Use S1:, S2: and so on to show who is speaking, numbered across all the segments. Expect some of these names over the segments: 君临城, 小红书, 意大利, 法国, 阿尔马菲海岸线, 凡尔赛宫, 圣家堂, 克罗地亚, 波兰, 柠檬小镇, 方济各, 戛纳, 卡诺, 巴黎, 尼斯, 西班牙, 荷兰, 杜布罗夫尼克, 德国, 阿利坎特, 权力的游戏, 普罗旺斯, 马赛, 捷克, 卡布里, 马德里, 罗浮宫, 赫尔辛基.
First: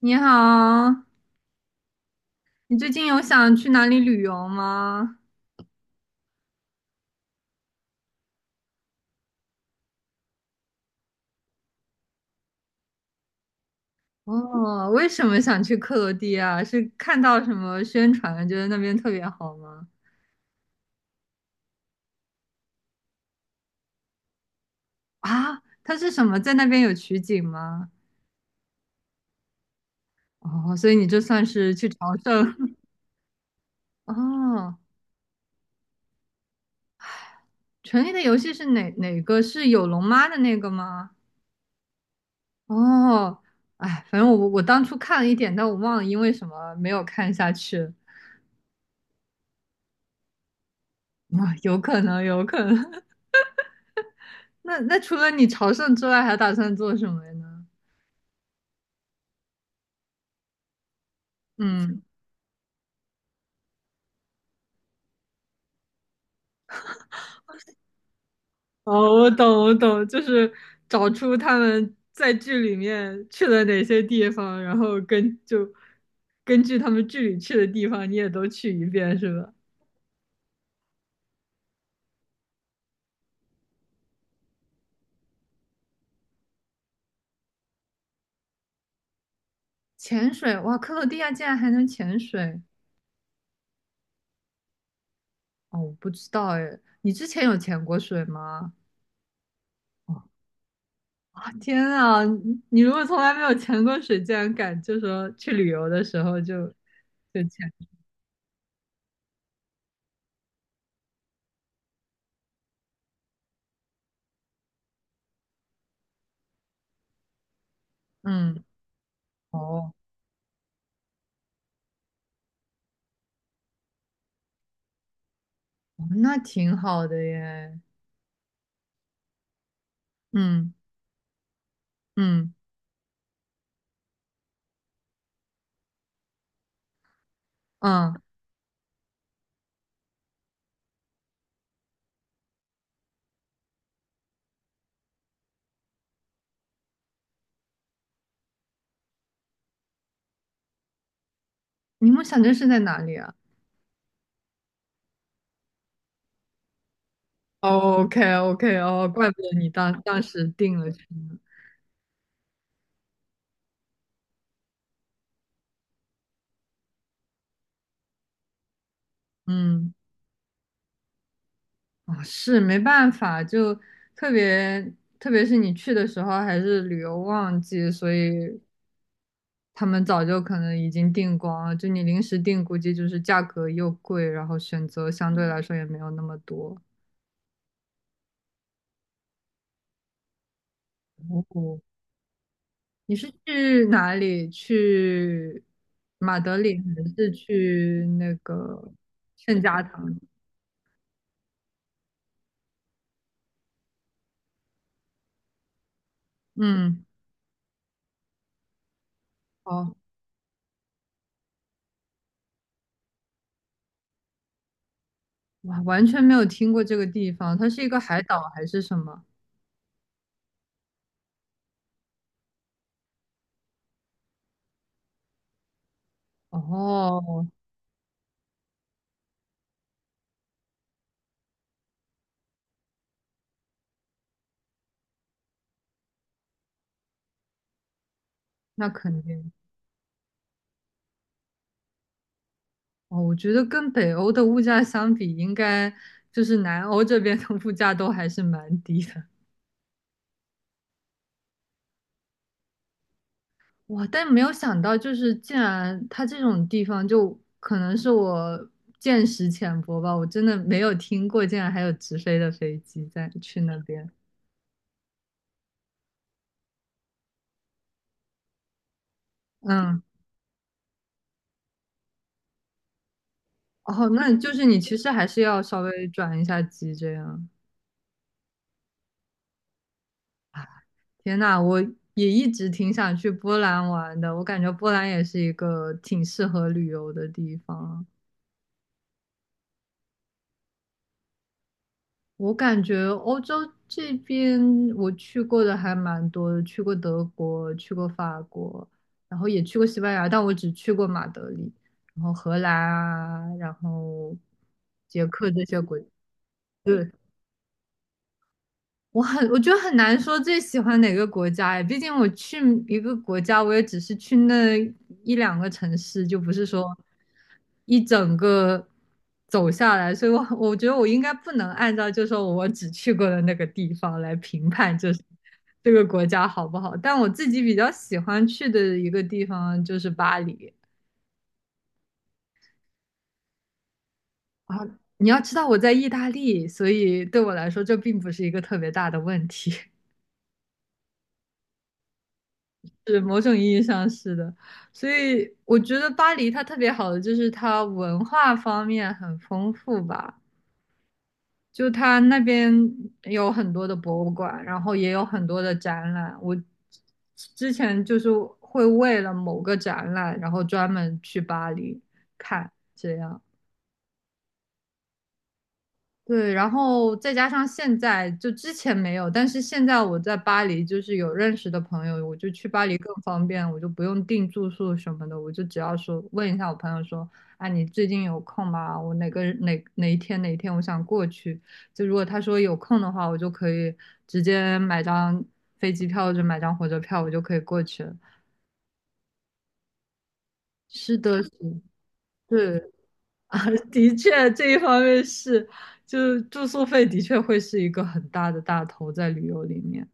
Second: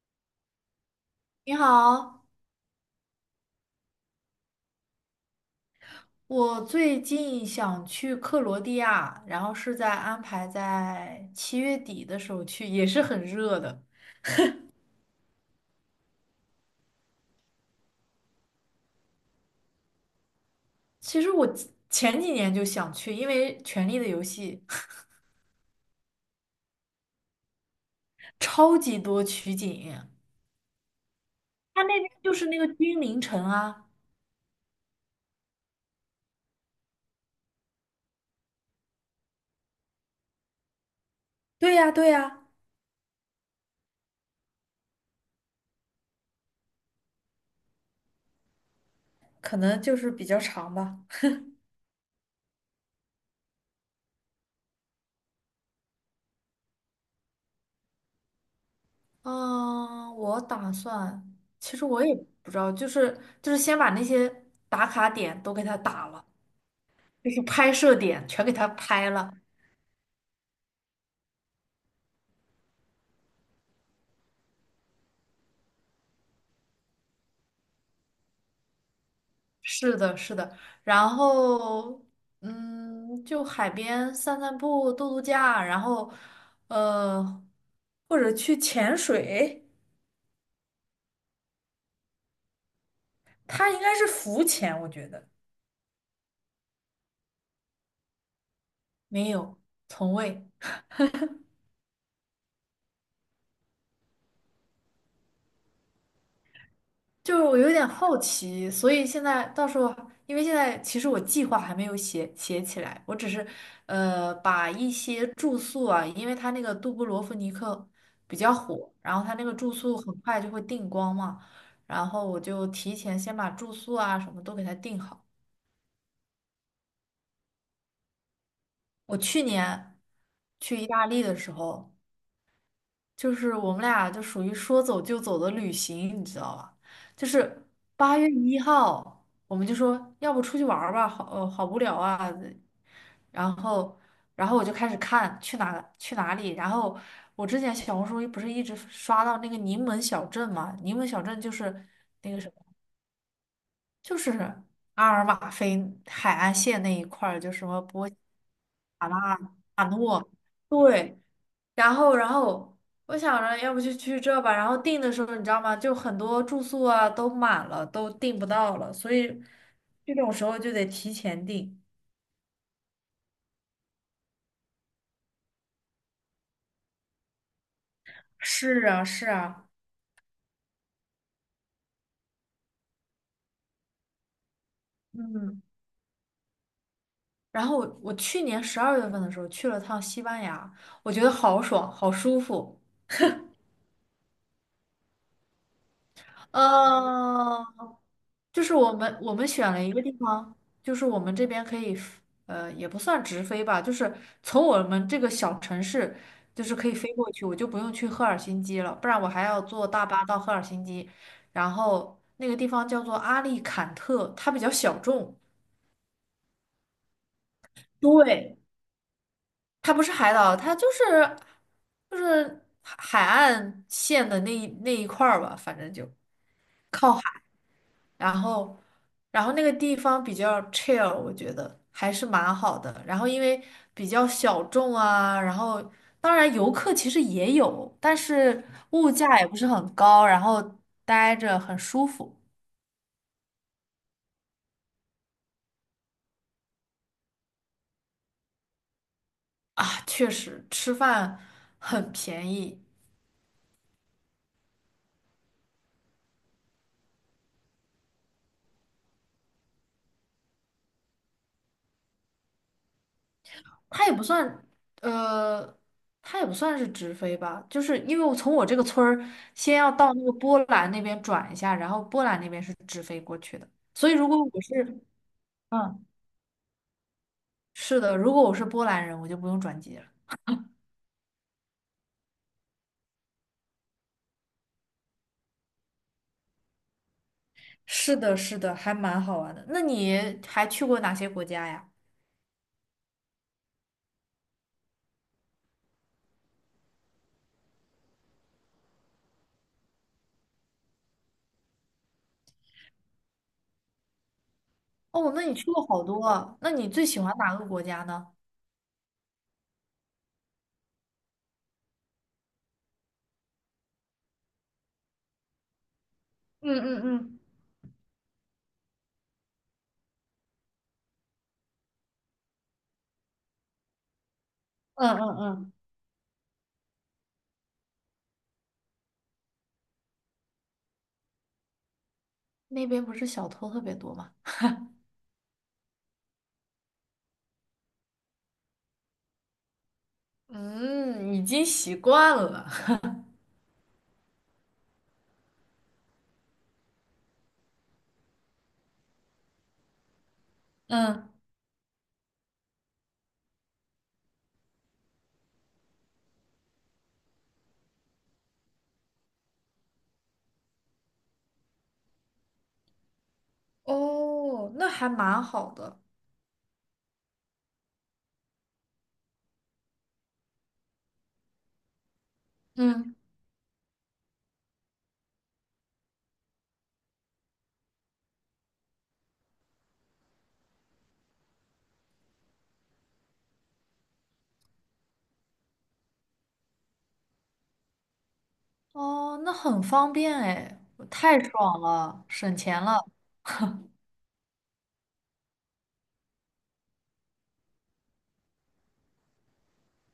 S1: 你好，
S2: 你好，
S1: 你最近有想去哪里旅游吗？
S2: 我最近想去克罗地亚，然后是在安排在7月底的时候去，也是很热的。
S1: 哦，为什么想去克罗地亚？是看到什么宣传，觉得那边特别好吗？
S2: 其实我前几年就想去，因为《权力的游戏》
S1: 啊，它是什么？在那边有取景吗？
S2: 超级多取景，
S1: 哦，所以你这算是
S2: 它
S1: 去
S2: 那边
S1: 朝
S2: 就是那个
S1: 圣。
S2: 君临城啊。
S1: 哦，《权力的游戏》是哪个？是有龙妈的那个吗？
S2: 对呀，对呀，
S1: 哦，哎，反正我当初看了一点，但我忘了因为什么没有看下去。
S2: 可能就是比较长吧。
S1: 啊，有可能，有可能。那除了你朝圣之外，还打算做什么呢？
S2: 嗯，我打算，其实
S1: 嗯，
S2: 我也不知道，就是先把那些打卡点都给它打了，就是拍摄点全给它拍
S1: 哦，我
S2: 了，
S1: 懂，我懂，就是找出他们在剧里面去了哪些地方，然后根据他们剧里去的地方，你也都去一遍，是吧？
S2: 是的，是的，然后就海边散散步、度度假，然后呃，或者去潜水，
S1: 潜水，哇，克罗地亚竟然还能潜水！
S2: 它应该是浮潜，我觉得
S1: 哦，我不知道哎，你之前有潜过水吗？
S2: 没有，从
S1: 哦，
S2: 未。
S1: 啊天啊，你如果从来没有潜过水，竟然敢就说去旅游的时候就
S2: 就
S1: 就
S2: 是我有
S1: 潜，
S2: 点好奇，所以现在到时候，因为现在其实我计划还没有写起来，我只是把一些住宿啊，因为它那个杜布罗夫尼克比较
S1: 嗯，
S2: 火，然后它那个住
S1: 哦。
S2: 宿很快就会订光嘛，然后我就提前先把住宿啊什么都给它订好。
S1: 哦，那挺好的耶。
S2: 我去年
S1: 嗯
S2: 去意大利的时候，
S1: 嗯
S2: 就是我们俩就属于说走就走的旅行，你知道吧？就是
S1: 嗯，
S2: 8月1号，我们就说要不出去玩儿吧，好，好无聊啊。然后，我就开始看去哪里。然后我之前小红书不是一直刷到那个柠檬小镇嘛？柠檬小镇就是
S1: 你梦
S2: 那个
S1: 想
S2: 什
S1: 镇
S2: 么，
S1: 是在哪里啊？
S2: 就是阿尔马菲海岸线那一块儿，就什么
S1: o
S2: 波。
S1: k OK，哦，怪不得你
S2: 卡
S1: 当当
S2: 诺，
S1: 时定了去
S2: 对，
S1: 呢
S2: 然后我想着要不就去这吧，然后订的时候你知道吗？就很多住宿啊都满了，都订不到了，所以
S1: 嗯，
S2: 这种时候就得提前订。
S1: 啊是没办法，就特别特别是你去的时候还是旅游旺季，所以
S2: 是啊，是啊，
S1: 他们早就可能已经订光了。就你临时订，估计就是价格又贵，然后选择相对来
S2: 嗯，
S1: 说也没有那么多。
S2: 然后我去年12月份的时候去了趟西班牙，我觉得好
S1: 哦
S2: 爽，好舒服。
S1: 你是去哪里？去马德里还是
S2: 嗯、
S1: 去那
S2: 就是
S1: 个
S2: 我们
S1: 圣
S2: 选
S1: 家
S2: 了一个地
S1: 堂？
S2: 方，就是我们这边可以也不算直飞吧，就是从我们这个小城市，就是可以
S1: 嗯，
S2: 飞过去，我就不用去赫尔辛基了，不然我还要坐
S1: 哦，
S2: 大巴到赫尔辛基，然后那个地方叫做阿利坎特，它比较小众，
S1: 哇，完全没有听过这个地方，它是一个海岛
S2: 对，
S1: 还是什么？
S2: 它不是海岛，它就是海岸线的那一块儿吧，反正就。
S1: 哦，
S2: 然后，那个地方比较 chill，我觉得还是蛮好的。然后因为比较小众啊，然后当然游客其实也有，但是
S1: 那
S2: 物
S1: 肯
S2: 价也
S1: 定。
S2: 不是很高，然后待着很舒服
S1: 哦，我觉得跟北欧的物价相比，应该就是南欧这边的物价都还是蛮低的。
S2: 啊，确实吃饭很便宜，
S1: 哇！但没有想到，就是竟然它这种地方，就可能是我见识浅薄吧，我真的没有听过，竟然还有直飞的飞机在去那
S2: 它
S1: 边。
S2: 也不算呃。它也不算是直飞吧，就是因为我从我这个村儿先要
S1: 嗯，
S2: 到那个波兰那边转一下，然后波兰那边是直飞过去的。
S1: 哦，
S2: 所以如
S1: 那
S2: 果
S1: 就
S2: 我
S1: 是你
S2: 是，
S1: 其实还是要稍
S2: 嗯。
S1: 微转一下机这样。
S2: 是的，如果我是波兰人，我就不用转机了。
S1: 天呐，我也一直挺想去波兰玩的，我感觉波兰也是一个挺适合旅游的地方啊。
S2: 是的，是的，还蛮好玩的。那你还去过哪些国家呀？
S1: 我感觉欧洲这边我去过的还蛮多的，去过德国，去过法国，然后也去过西班牙，但我只去过马德里，然后荷兰啊，然后捷
S2: 哦，那
S1: 克
S2: 你
S1: 这
S2: 去
S1: 些
S2: 过
S1: 国，
S2: 好多啊。那你最
S1: 对，
S2: 喜欢哪个国家呢？
S1: 我觉得很难说最喜欢哪个国家哎，毕竟我去一个国家，我也只是去那一两个城市，就不是
S2: 嗯
S1: 说
S2: 嗯嗯
S1: 一整个走下来，所以我觉得我应该不能按照就说我只去过的那个地方来评判，
S2: 嗯
S1: 就是
S2: 嗯嗯
S1: 这个国家好不好。但我自己比较喜欢去的一个地方就是巴黎
S2: 那边不是小偷特别多吗？
S1: 啊，你要知道我在意大利，所以对我来说这并不是一个特别大的问题。
S2: 嗯，已经习惯了。
S1: 是某种意义上是的，所以我觉得巴黎它特别好的就是它文化方面很丰富吧，
S2: 嗯
S1: 就它那边有很多的博物馆，然后也有很多的展览。我之前就是会为了某个展览，然后专门去巴黎看，这样。
S2: 哦，那还蛮好的。
S1: 对，然后再加上现在，就之前没有，但是现在我在巴黎，就是有认识的朋友，我就去巴黎更
S2: 嗯，
S1: 方便，我就不用订住宿什么的，我就只要说问一下我朋友说，啊，你最近有空吗？我哪一天我想过去，就如果他说有空的话，我就可以直接买张飞机票或者买张火车票，我就可以过去了。
S2: 哦，那很方便哎，
S1: 是
S2: 太
S1: 的，是，
S2: 爽了，省
S1: 对
S2: 钱了。
S1: 的确，这一方面是，就是住宿费的确会是一个很大的大头在旅游里面，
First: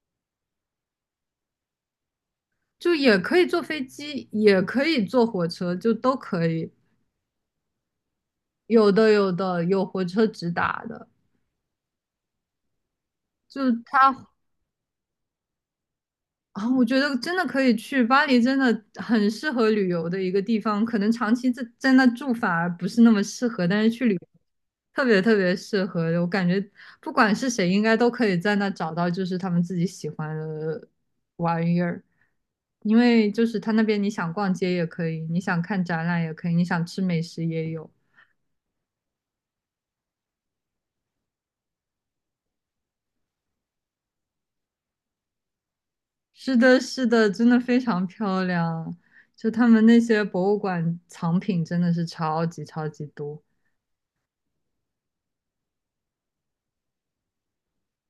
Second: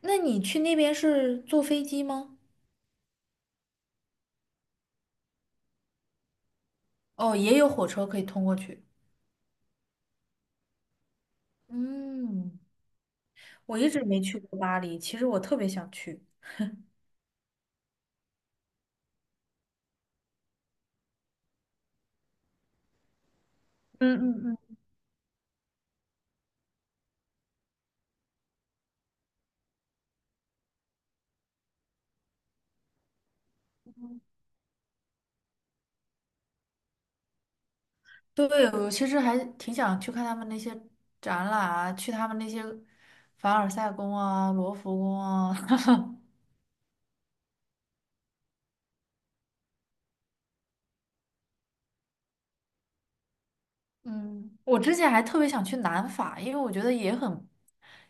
S2: 那你去那边是坐飞机吗？
S1: 就也可以坐飞机，也可以坐火车，就都可以。
S2: 哦，也有火车可以通过去。
S1: 有的有火车直达的，
S2: 嗯，
S1: 就
S2: 我一直没
S1: 它
S2: 去过巴黎，其实我特别想去。
S1: 啊，我觉得真的可以去巴黎，真的很适合旅游的一个地方。可能长期在那住反而不是那么适合，但是去旅
S2: 嗯
S1: 游
S2: 嗯嗯，
S1: 特别特别适合。我感觉不管是谁，应该都可以在那找到就是他们自己喜欢的玩意儿。因为就是他那边，你想逛街也可以，你想看展览也可以，你想吃美食也有。
S2: 对，我其实还挺想去看他们那些展览啊，去他们那些凡尔赛宫啊、罗浮宫啊。
S1: 是的，是的，真的非常漂亮。就他们那些博物馆藏品真的是超级超级多。
S2: 嗯，我之前还特别想去南法，因为我觉得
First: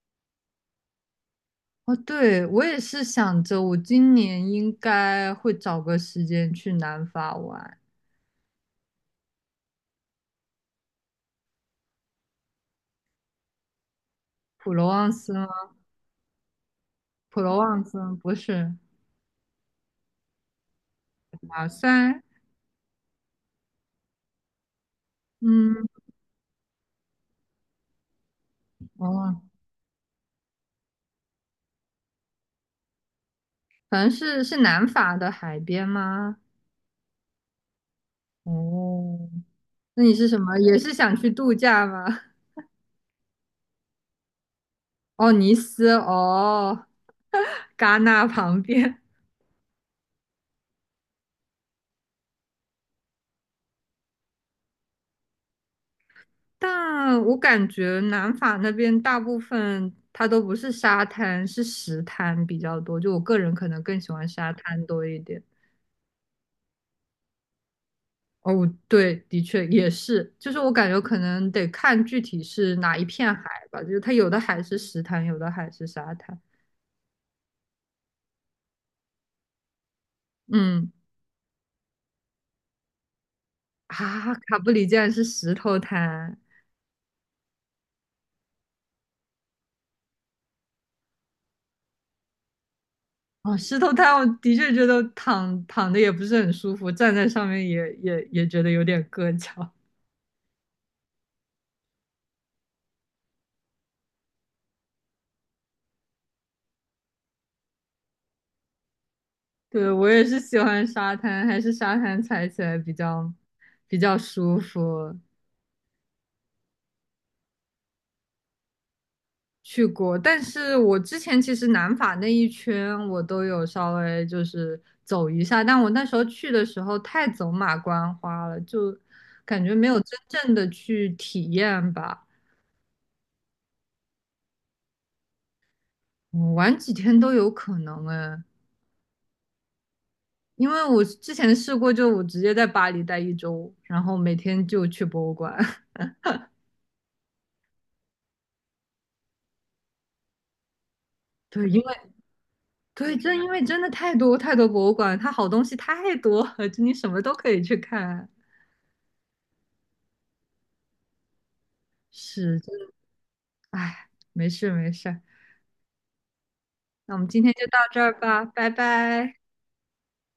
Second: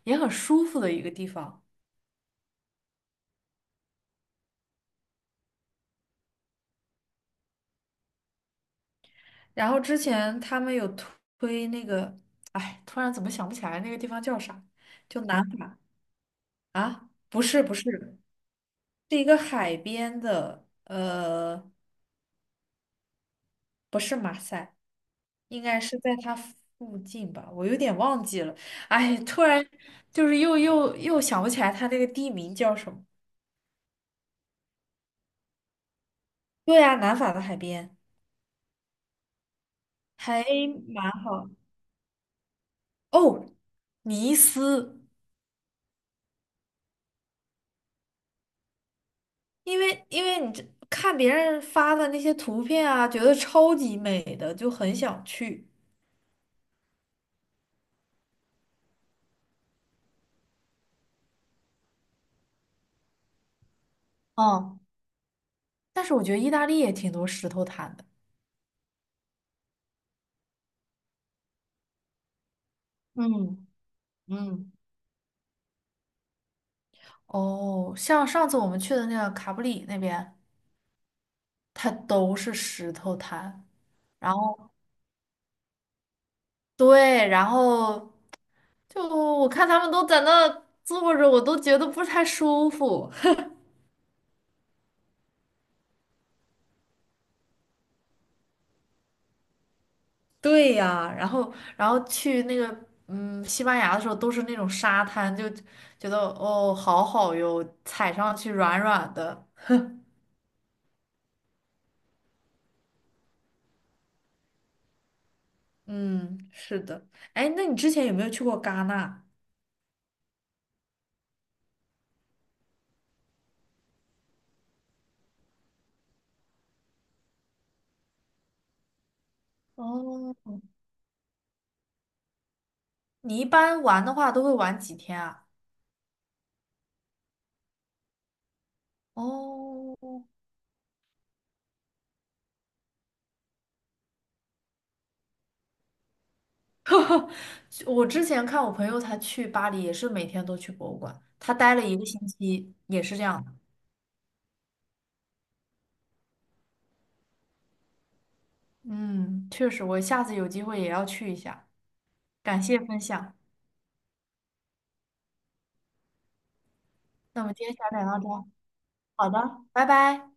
S2: 也很舒服的一个地方。
S1: 哦，对，我也是想着，我今年应该会找个时间去南法玩。
S2: 然后之前他们有推那个，哎，突然怎么想不起来那个地方叫啥？
S1: 普罗旺
S2: 就
S1: 斯
S2: 南
S1: 吗？
S2: 法啊？
S1: 普
S2: 不
S1: 罗
S2: 是不
S1: 旺斯
S2: 是，
S1: 不是
S2: 是一个海边的，
S1: 马赛，
S2: 不是马赛，应该
S1: 嗯，
S2: 是在它附近吧，我有点忘记了。哎，
S1: 哦，
S2: 突然就是又想不起来它那个地名叫什么。
S1: 反正是南法的海边吗？
S2: 对啊，南法的海边
S1: 哦，那你是什
S2: 还
S1: 么？也是
S2: 蛮
S1: 想去
S2: 好。
S1: 度假吗？
S2: 哦，尼斯，
S1: 哦，尼斯，哦，戛纳旁边。
S2: 因为你这看别人发的那些图片啊，觉得超级美的，就很想去。
S1: 但我感觉南法那边大部分它都不是沙滩，是石滩比较多。就我个人可能更喜欢沙
S2: 哦，
S1: 滩多一点。
S2: 但是我觉得意大利也挺多石头滩的。
S1: 哦，对，的确也是，就是我感觉可能得看具体是哪一片海
S2: 嗯
S1: 吧，就是它有的海
S2: 嗯
S1: 是石滩，有的海是沙滩。
S2: 哦，像上次我们去的那个卡布里那边。
S1: 嗯，
S2: 它都是石头滩。
S1: 啊，
S2: 然
S1: 卡
S2: 后
S1: 布里竟然是石头滩。
S2: 对，然后就我看他们都在那坐着，我都觉得不太舒服。
S1: 哦，石头滩，我的确觉得躺躺的也不是很舒服，站在上面也觉得有点硌脚。
S2: 对呀，然后去那个西班牙的时候都是那种沙滩，就觉得哦好好哟，踩上去软软的。
S1: 对，我也是喜欢沙滩，还是沙滩踩起来比较舒服。
S2: 嗯，是的。哎，那你之前有没有去过戛纳？
S1: 去过，但是我之前其实南法那一圈我都有稍微就是走一下，但我那时候去的时候太走马观花了，就感觉没有真正
S2: 哦，
S1: 的去体验吧。
S2: 你一般玩的话都会玩几天啊？
S1: 嗯，玩几天都有可能哎，
S2: 哦，
S1: 因为我之前试过，就我直接在巴黎待一周，然后每天就去博物馆。
S2: 我之前看我朋友他去巴黎也是每天都去博物馆，他
S1: 对，
S2: 待
S1: 因
S2: 了
S1: 为
S2: 一个星期也
S1: 对，
S2: 是这
S1: 正
S2: 样
S1: 因
S2: 的。
S1: 为真的太多太多博物馆，它好东西太多了，就你什么都可以去看。
S2: 嗯，确实，我下次有机会也要去一下。
S1: 是，
S2: 感
S1: 真
S2: 谢
S1: 的，
S2: 分享，
S1: 哎，没事没事，那我们今
S2: 那我
S1: 天
S2: 们
S1: 就
S2: 今天
S1: 到
S2: 先
S1: 这
S2: 聊
S1: 儿
S2: 到这
S1: 吧，
S2: 儿。
S1: 拜
S2: 好
S1: 拜。
S2: 的，拜拜。